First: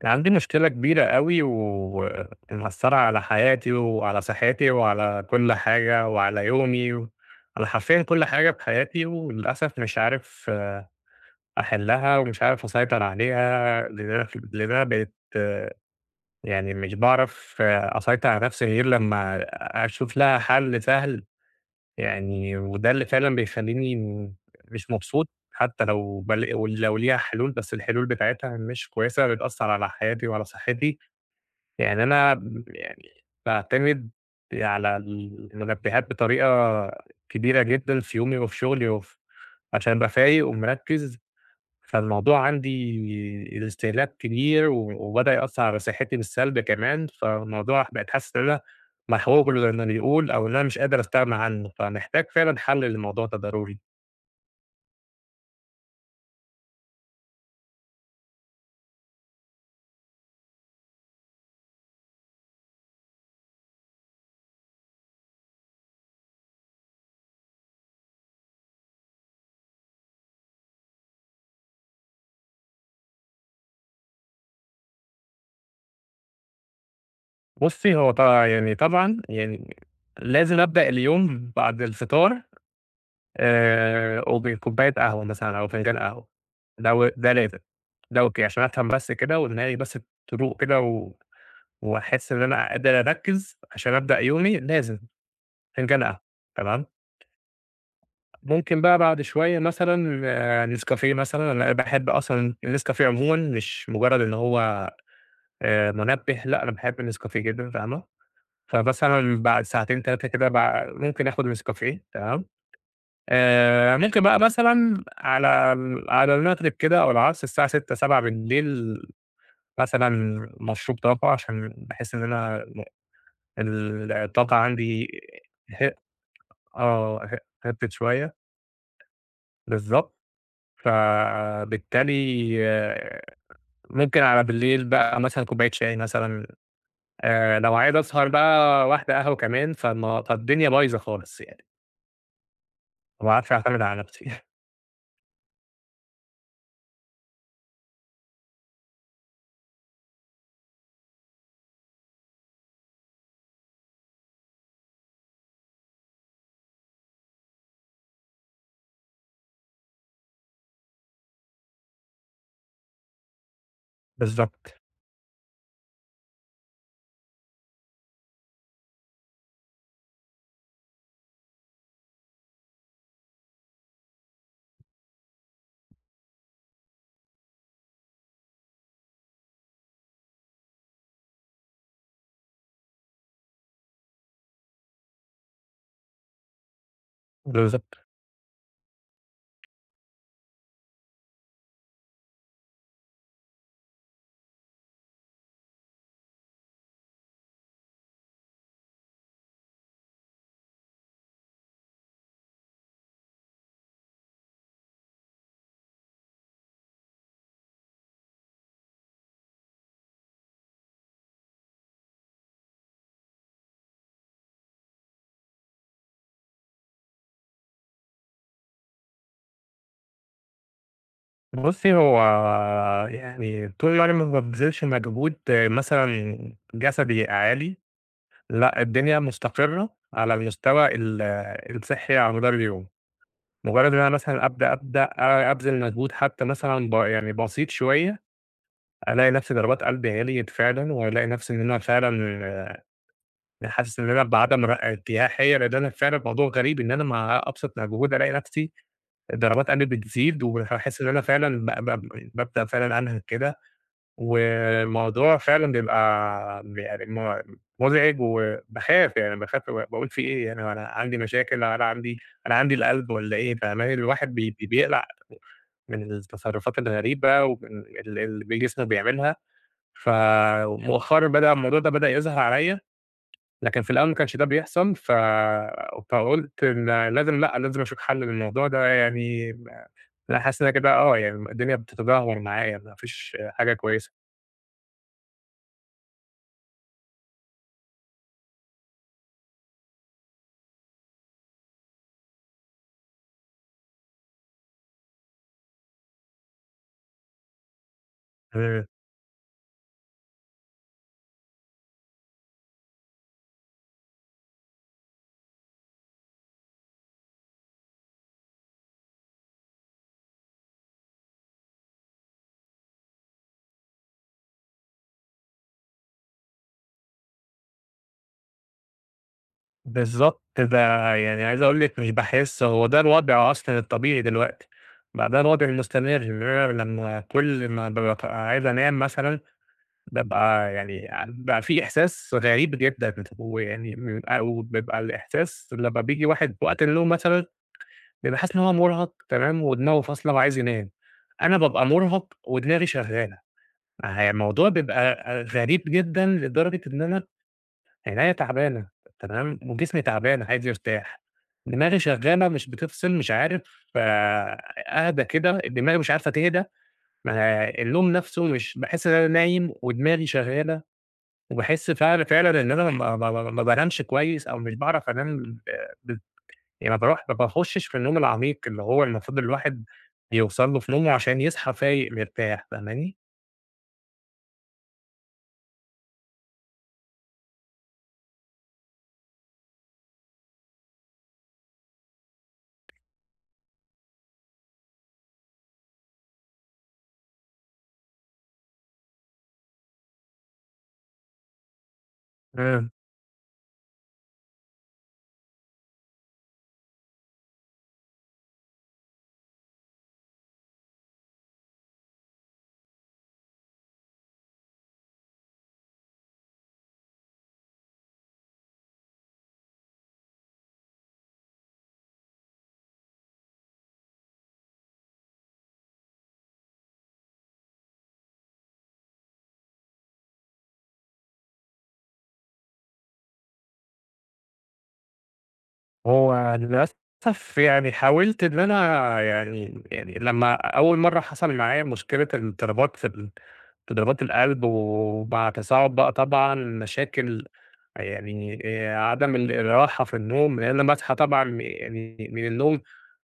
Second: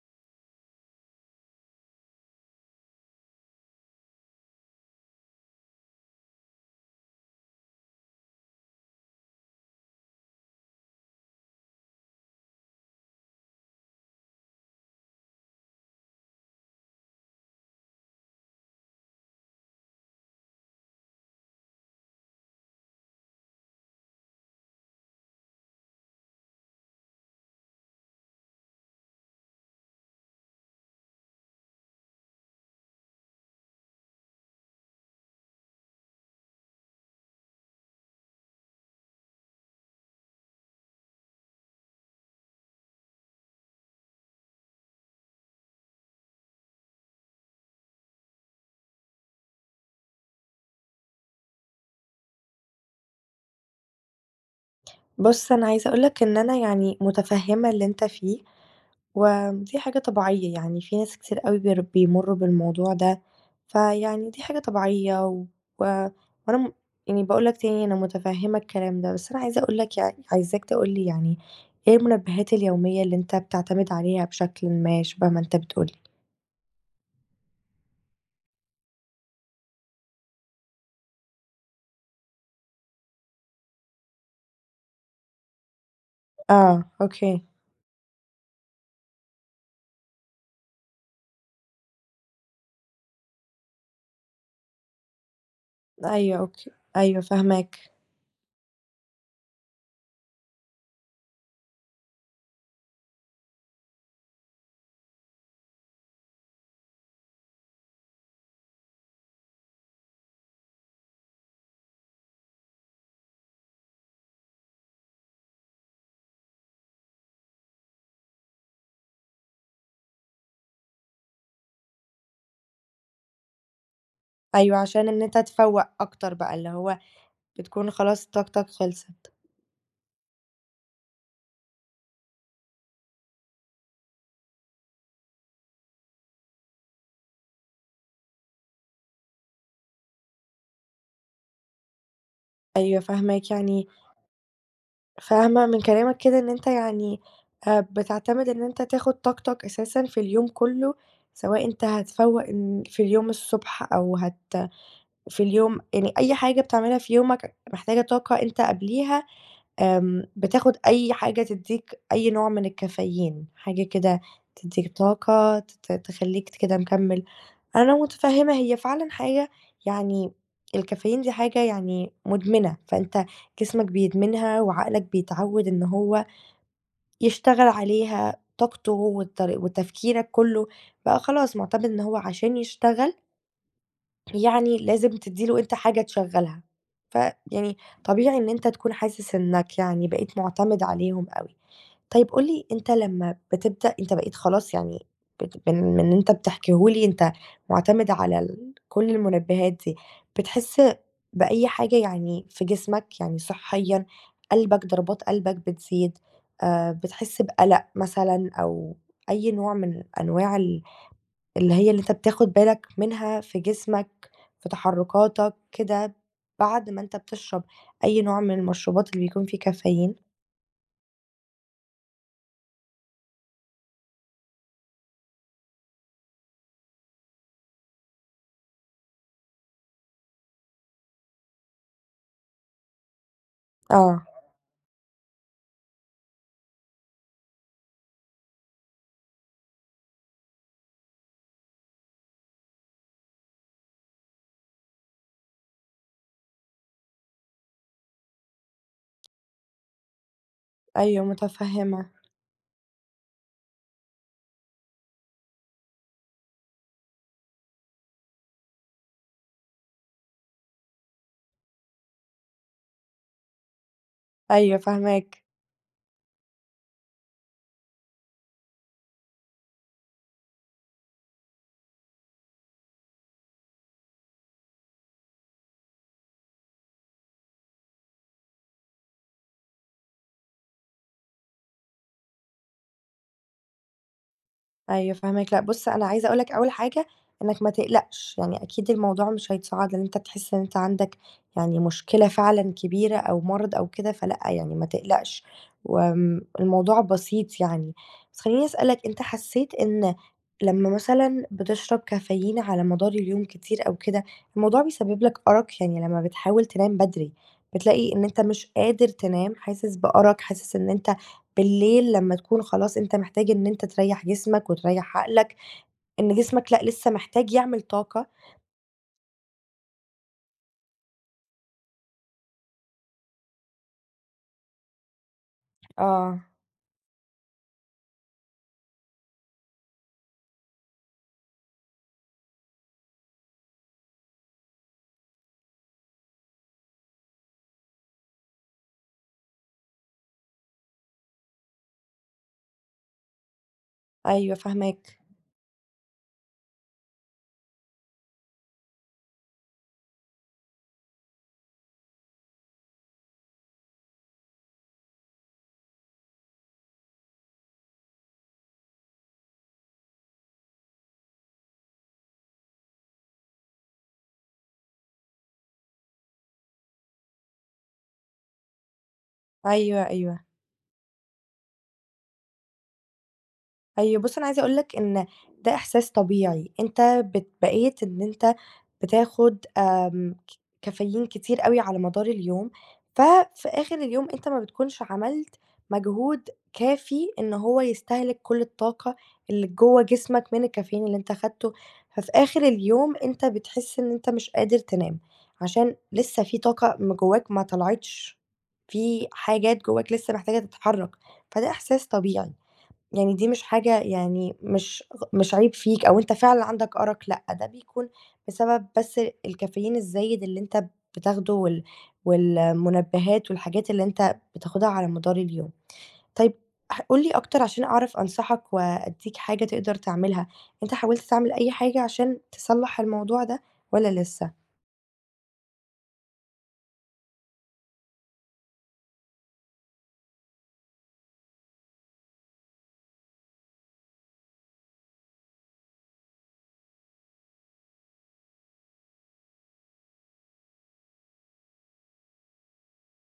كان عندي مشكلة كبيرة أوي ومأثرة على حياتي وعلى صحتي وعلى كل حاجة وعلى يومي وعلى حرفيًا كل حاجة في حياتي وللأسف مش عارف أحلها ومش عارف أسيطر عليها، لده بقيت يعني مش باعرف أسيطر على نفسي غير لما أشوف لها حل سهل يعني، وده اللي فعلًا بيخلّيني مش مبسوط حتى لو ولو ليها حلول، بس الحلول بتاعتها مش كويسة، بتأثر على حياتي وعلى صحتي. يعني أنا يعني باعتمد على المنبهات بطريقة كبيرة جدًا في يومي وفي شغلي عشان أبقى فايق ومركّز، فالموضوع عندي الاستهلاك كبير و وبدأ يأثّر على صحّتي بالسلب كمان، فالموضوع بقيت حاسس إن أنا محروق زي ما بيقول أو إن أنا مش قادر أستغنى عنه، فمحتاج فعلًا حَل للموضوع ده ضروري. بُص، أنا عايزة أقول لك إن أنا يعني مُتفهِّمة اللي أنت فيه، ودي حاجة طبيعية، يعني في ناس كتير أوي بيمُرّوا بالموضوع ده، فيعني دي حاجة طبيعية و و... وأنا م يعني باقول لك تاني أنا مُتفهِّمة الكلام ده، بس أنا عايزة أقول لك عايزاك تقول لي يعني إيه المنبهات اليومية اللي أنت بتعتمد عليها بشكلٍ ما شبه ما أنت بتقول لي؟ بُصّي، هو يعني طبعًا يعني لازم أبدأ اليوم بعد الفطار وبكوباية قهوة مثلًا أو فنجان قهوة، آه، ده أوكي. لازم، ده أوكي عشان أفهم بس كده ودماغي بس تروق كده و وأحس إن أنا قادر أركّز عشان أبدأ يومي لازم فنجان قهوة، أيوه، أوكي. تمام، أيوه فاهماك. ممكن بقى بعد شوية مثلًا نسكافيه مثلًا، أنا باحب أصلًا النسكافيه عمومًا مش مجرّد إن هو منبه، لأ أنا باحب النسكافيه جدًا، فاهمة، فمثلًا بعد ساعتين 3 كده ممكن آخُد نسكافيه، تمام. ممكن بقى مثلًا على على المغرب كده أو العصر الساعة 18:00، 19:00 مثلًا مشروب طاقة عشان باحس إن أنا الطاقة أيوه، عشان عندي إن أنت تفوّق ه أكتر بقى، اللي هو آه، ه بتكون هبِّت خلاص شوية طاقتك خلصت. بالضبط، فبالتالي آه، ممكن على بالليل بقى مثلًا كوباية شاي مثلًا، لو عايز أسهر بقى واحدة قهوة كمان، فالدنيا بايظة خالص يعني. أيوه ما فاهماك، باعرفش أعتمد يعني على نفسي. فاهمة من كلامك كده إن أنت يعني بتعتمد إن أنت تاخد طاقتك أساسًا في اليوم كله، سواء أنت هتفوّق إن في اليوم الصبح أو في اليوم يعني أي حاجة بتعملها في يومك محتاجة طاقة أنت قبليها. بتاخد أي حاجة تدّيك أي نوع من الكافيين، حاجة كده بالضبط، تدّيك طاقة، تخلّيك كده مكمّل. أنا متفهّمة هي فعلًا حاجة يعني الكافيين دي حاجة يعني مُدمنة، فأنت جسمك بيدمنها وعقلك بيتعوّد إن هو يشتغل عليها، طاقته والطري وتفكيرك كُلّه بقى خلاص مُعتمد إن هو عشان يشتغل يعني لازم تدّي له أنت حاجة تشغّلها، فيعني بالضبط. طبيعي إن أنت تكون حاسس إنك يعني بقيت مُعتمد عليهم أوي. طيب قُل لي أنت لمّا بتبدأ أنت بقيت خلاص يعني بت من من اللي أنت بتحكيه لي أنت مُعتمد على كل المنبهات دي، بتحس بأي حاجة يعني في جسمك؟ يعني صحيًا، قلبك ضربات قلبك بتزيد، بتحس بقلق مثلًا أو أي نوع من أنواع ال اللي هي اللي أنت بتاخد بالك منها في جسمك، في تحرُّكاتك، كده بعد ما أنت بتشرب أي نوع من المشروبات اللي بيكون فيه كافيين. بُصّي، هو يعني طول الوقت ما بابذلش مجهود مثلًا جسدي عالي، لأ، الدنيا مستقرة على المستوى الصحّي على مدار اليوم. مجرد إن أنا آه، مثلًا أبدأ أبذل مجهود حتى مثلًا يعني بسيط شوية، ألاقي نفسي ضربات قلبي عِلْيِت فعلًا، وألاقي نفسي إن أنا فعلًا حاسس إن أنا بعدم ارتياحية، لإن أنا فعلًا موضوع غريب إن أنا مع أبسط مجهود ألاقي نفسي ضربات قلبي بتزيد، وهاحس إن أنا أيوه فعلًا ب ب متفهّمة، بابدأ فعلًا أنهِك كده، والموضوع فعلًا بيبقى يعني مزعج وباخاف يعني باخاف ب باقول في إيه يعني هو أنا عندي مشاكل، أنا عندي القلب والّا إيه؟ فاهماني؟ الواحد أيوه بيقلق. فاهماك. من التصرفات الغريبة ومن اللي جسمي بيعملها، فمؤخرًا بدأ الموضوع ده بدأ يظهر عليَّ، لكن في الأول ما كانش ده بيحصل، فقُلت إن لأ، لازم أشوف حل للموضوع ده يعني أنا حاسس إن أنا كده يعني الدنيا بتتدهور معايا، ما فيش حاجة كويسة. أيوه فاهماك، لأ بُص أنا عايزة أقول لك أول حاجة إنك ما تقلقش، يعني أكيد الموضوع مش هيتصاعد إن أنت تحس إن أنت عندك يعني مشكلة فعلًا كبيرة أو مرض أو كده، فلأ يعني ما تقلقش، الموضوع بسيط يعني. بس خلّيني آآ أسألك أنت حسيت إن لمّا مثلًا بتشرب كافيين على مدار اليوم كتير أو كده، الموضوع بيسبب لك أرق؟ يعني لمّا بتحاول تنام بدري بتلاقي إن أنت مش قادر تنام، حاسس بأرق، حاسس إن أنت بالليل لمّا تكون خلاص أنت محتاج إن أنت تريّح جسمك وتريّح عقلك، إن جسمك لأ لسه محتاج يعمل طاقة. بالضبط، ده يعني عايز أقول لِك مش باحس هو ده الوضع أصلًا الطبيعي دلوقتي، بقى ده الوضع المستمر، آه، إن أنا لمّا كل ما بابقى عايز أنام مثلًا بابقى يعني بقى في إحساس غريب جدًا، ويعني بيبقى وبيبقى الإحساس لمّا بييجي واحد وقت النوم مثلًا، بيبقى حاسس إن هو مُرهَق تمام، ودماغه فاصلة وعايز ينام، أنا بابقى مُرهَق ودماغي شغالة، أيوه الموضوع فاهماك. بيبقى غريب جدًا لدرجة إن أنا عينيّا تعبانة تمام، وجسمي تعبان عايز يرتاح، دماغي شغالة مش بتفصل، مش عارف أهدى كده، دماغي مش عارفة تهدى، ما النوم نَفْسه مش باحس إن أنا نايم ودماغي شغالة. وباحس فعلًا إن أنا ما بانامش كويس أو مش باعرف أنام ب يعني ما باخشش في النوم العميق اللي هو المفروض الواحد أيوه، أيوه، يوصل له في نومه عشان يصحى فايق مرتاح، فاهماني؟ أيوه بُص أنا عايزة أقول لك إن ده إحساس طبيعي، أنت بقيت إن أنت بتاخد آمم ك كافيين كتير أوي على مدار اليوم، ففي آخر اليوم أنت ما بتكونش عملت مجهود كافي إن هو يستهلك كل الطاقة اللي جوّه جسمك من الكافيين اللي أنت أخدته، ففي آخر إمم. اليوم أنت بتحس إن أنت مش قادر تنام، عشان لسه في طاقة من جواك ما طلعتش، في حاجات جواك لسه محتاجة تتحرك، فده إحساس طبيعي. يعني دي مش حاجة يعني مش عيب فيك أو أنت فعلًا عندك أرق، لأ، ده بيكون بسبب بس الكافيين الزايد اللي أنت بتاخده والمنبهات والحاجات اللي أنت بتاخدها على مدار اليوم. طيب قُل لي أكتر عشان أعرف أنصحك وأدّيك حاجة تقدر تعملها، أنت حاولت تعمل أي حاجة عشان تصلّح الموضوع ده والّا لسه؟ هو للأسف يعني حاولت إن أنا يعني لمّا أول مرّة حصل معايا مشكلة الاضطرابات في ضربات القلب ومع تصاعد بقى طبعًا مشاكل يعني عدم الراحة في النوم، لإن لمّا أصحى طبعًا يعني من النوم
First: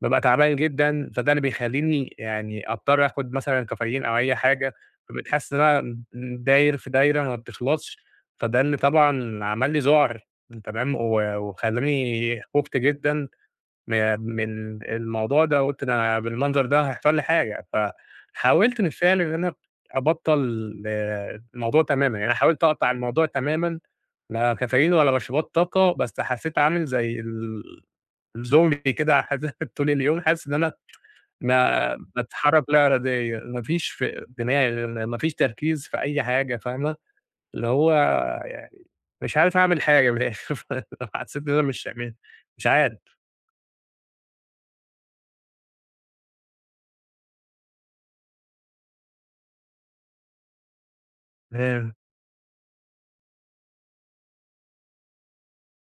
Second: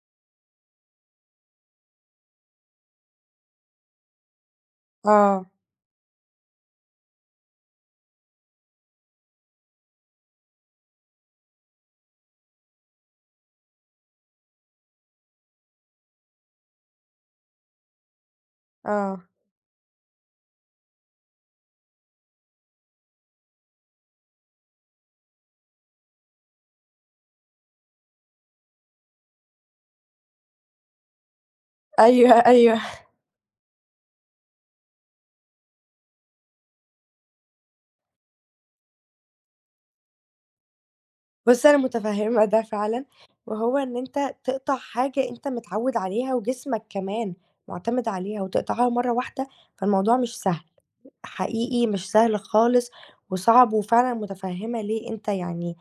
بابقى تعبان جدًا، فده اللي بيخلّيني يعني أضطر آخُد مثلًا كافيين أو أي حاجة، آه، فبتحس إن أنا داير في دايرة ما بتخلصش، فده اللي طبعًا عمل لي ذُعر تمام، و وخلّاني خُفت جدًا م من الموضوع ده، قُلت ده بالمنظر ده هيحصل لي حاجة، فحاولت بالفعل آه. إن أنا أبطّل الموضوع تمامًا، يعني أنا حاولت أقطع الموضوع تمامًا لا كافيين ولا مشروبات طاقة، بس حسّيت عامل زي ال زومبي كده طول اليوم حاسس إن أنا ما أيوه، باتحرك أيوه. لا إراديًا، ما فيش في دماغ، ما فيش تركيز في أي حاجة فاهمة، اللي هو يعني مش عارف أعمل حاجة من الآخر حسيت إن أنا بُص، أنا متفهّمة ده مش عارف. فعلًا، وهو إن أنت تقطع حاجة أنت متعوّد عليها وجسمك كمان مُعتمد عليها وتقطعها مرّة واحدة، فالموضوع مش سهل، حقيقي تمام، مش سهل خالص وصعب وفعلًا متفهّمة ليه أنت يعني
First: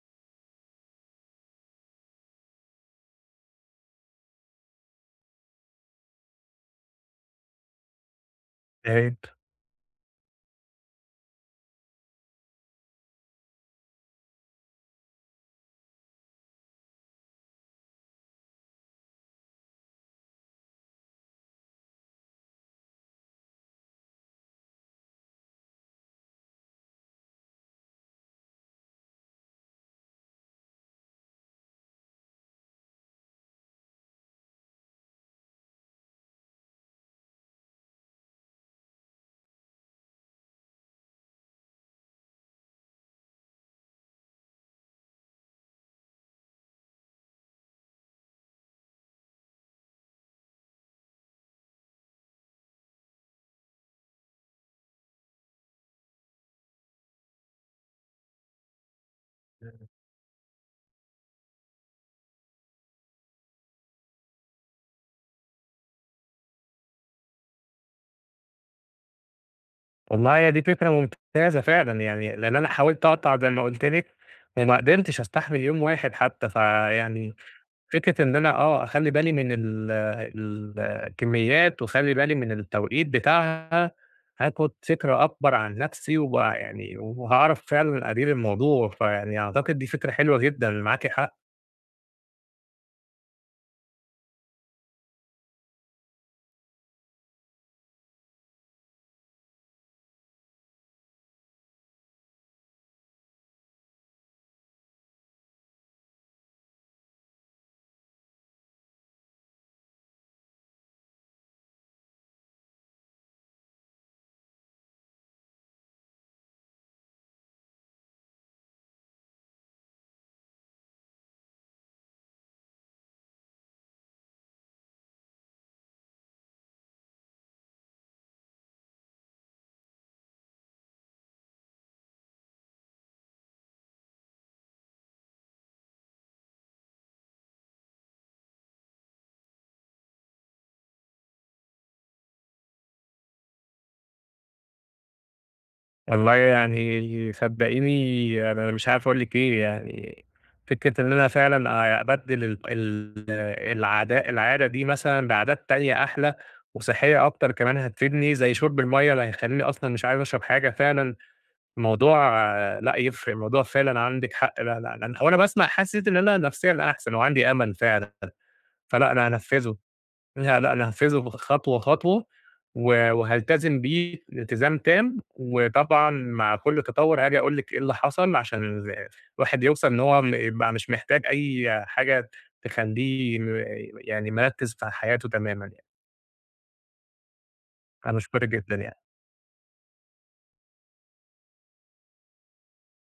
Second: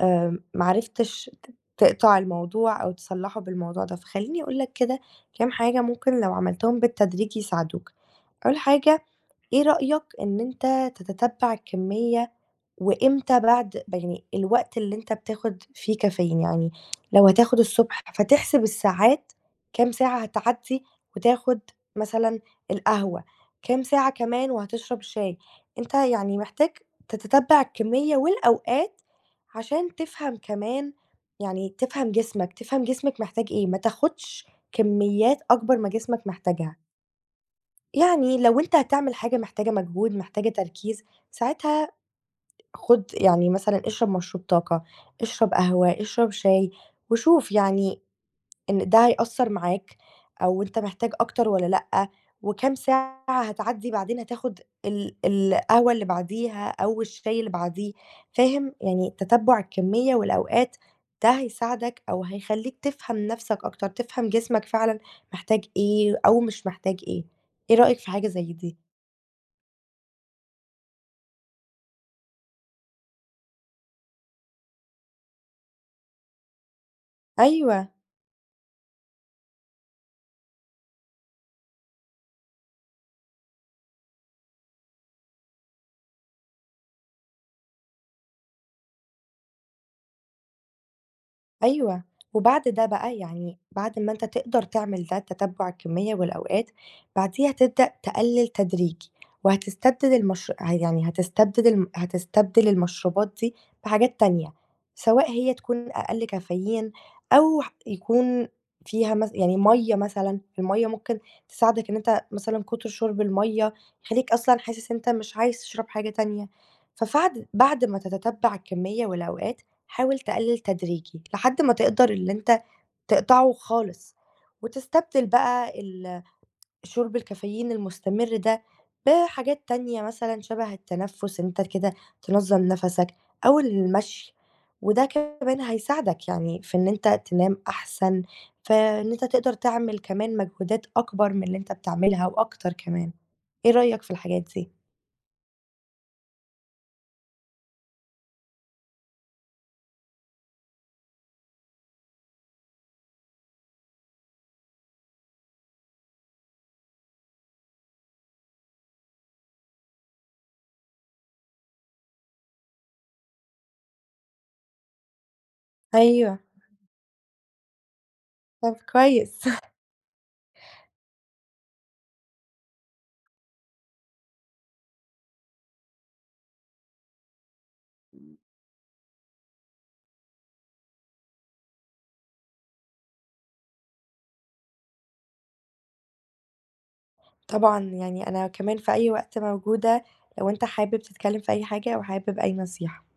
ما عرفتش تقطع الموضوع أو تصلّحه بالموضوع ده، فخلّيني أقول لك كده كام حاجة ممكن لو عملتهم بالتدريج يساعدوك. أول حاجة، فهمت. إيه رأيك إن أنت تتتبّع الكمية وإمتى بعد يعني الوقت اللي أنت بتاخد فيه كافيين، يعني لو هتاخد الصبح فتحسب الساعات كام ساعة هتعدّي وتاخد مثلًا القهوة، كام ساعة كمان وهتشرب شاي، أنت يعني محتاج تتتبّع الكمية والأوقات عشان تفهم كمان يعني تفهم جسمك، تفهم جسمك محتاج إيه، ما تاخدش كميات أكبر ما جسمك محتاجها، يعني لو أنت هتعمل حاجة محتاجة مجهود، محتاجة تركيز، ساعتها خُد يعني مثلًا اشرب مشروب طاقة، اشرب قهوة، اشرب شاي، وشوف يعني إن ده هيأثّر معاك أو أنت محتاج أكتر والّا لأ، وكام ساعة هتعدّي بعدين هتاخد القهوة اللي بعديها أو الشاي اللي بعديه، فاهم؟ يعني تتبُّع الكمية والأوقات ده هيساعدك أو هيخلّيك تفهم نَفْسك أكتر، تفهم جسمك فعلًا محتاج إيه أو مش محتاج إيه، إيه رأيك في حاجة زي دي؟ والله هي دي فكرة ممتازة فعلًا يعني، لأن أنا حاولت أقطع زي ما قُلت لِك وما قدرتش أستحمل يوم واحد حتى، فيعني أيوه. فكرة إن أنا أخلّي بالي من الكميات وأخلّي بالي من التوقيت بتاعها، هاخد فكرة أكبر عن نفسي وبقى يعني وهاعرف فعلًا أدير الموضوع، فيعني أعتقد دي فكرة حلوة جدًا، معاكِ حق. أيوه، وبعد ده بقى يعني بعد ما أنت تقدر تعمل ده تتبع الكمية والأوقات، بعديها تبدأ تقلل تدريجي، وهتستبدل المش ه يعني هتستبدل المشروبات دي بحاجات تانية، سواء هي تكون أقل كافيين أو يكون فيها يعني مَيّة مثلًا، المَيّة ممكن تساعدك إن أنت مثلًا كتر شرب المَيّة يخلّيك أصلًا حاسس إن أنت مش عايز تشرب حاجة تانية، ففعد بعد ما تتتبع الكمية والأوقات حاول تقلل تدريجي لحد ما تقدر اللي أنت تقطعه خالص، وتستبدل بقى شرب الكافيين المستمر ده بحاجات تانية مثلًا شبه التنفس إن أنت كده تنظم نفسك أو المشي، وده كمان هيساعدك يعني في إن أنت تنام أحسن، فإن أنت تقدر تعمل كمان مجهودات أكبر من اللي أنت بتعملها وأكتر كمان. إيه رأيك في الحاجات دي؟ والله يعني صدقيني أنا مش عارف أقول لِك إيه، يعني فكرة إن أنا فعلًا أبدِّل ال ال العادا العادة دي مثلًا بعادات تانية أحلى وصحية أكتر كمان هتفيدني، زي شُرب المَيّة اللي هيخلّيني أصلًا مش عايز أشرب حاجة فعلًا الموضوع لأ يفرق، الموضوع فعلًا عندِك حق لأ، لأ، لأ، هو أنا باسمع حسّيت إن أنا أيوه، نفسيًا أحسن وعندي أمل فعلًا، طب فلأ أنا كويس. هانفّذه، لأ، لأ، أنا هانفّذه خطوة، خطوة و وهالتزم بيه التزام تام، وطبعًا مع كل تطوُّر هاجي أقول لِك إيه اللي حصل عشان الواحد يوصل إن هو يبقى مش محتاج أي حاجة تخلّيه يعني مركّز في حياته تمامًا يعني. طبعًا، أنا يعني أنا باشكرِك جدًا كمان في يعني. أي وقت موجودة لو أنت حابب تتكلم في أي حاجة أو حابب أي نصيحة.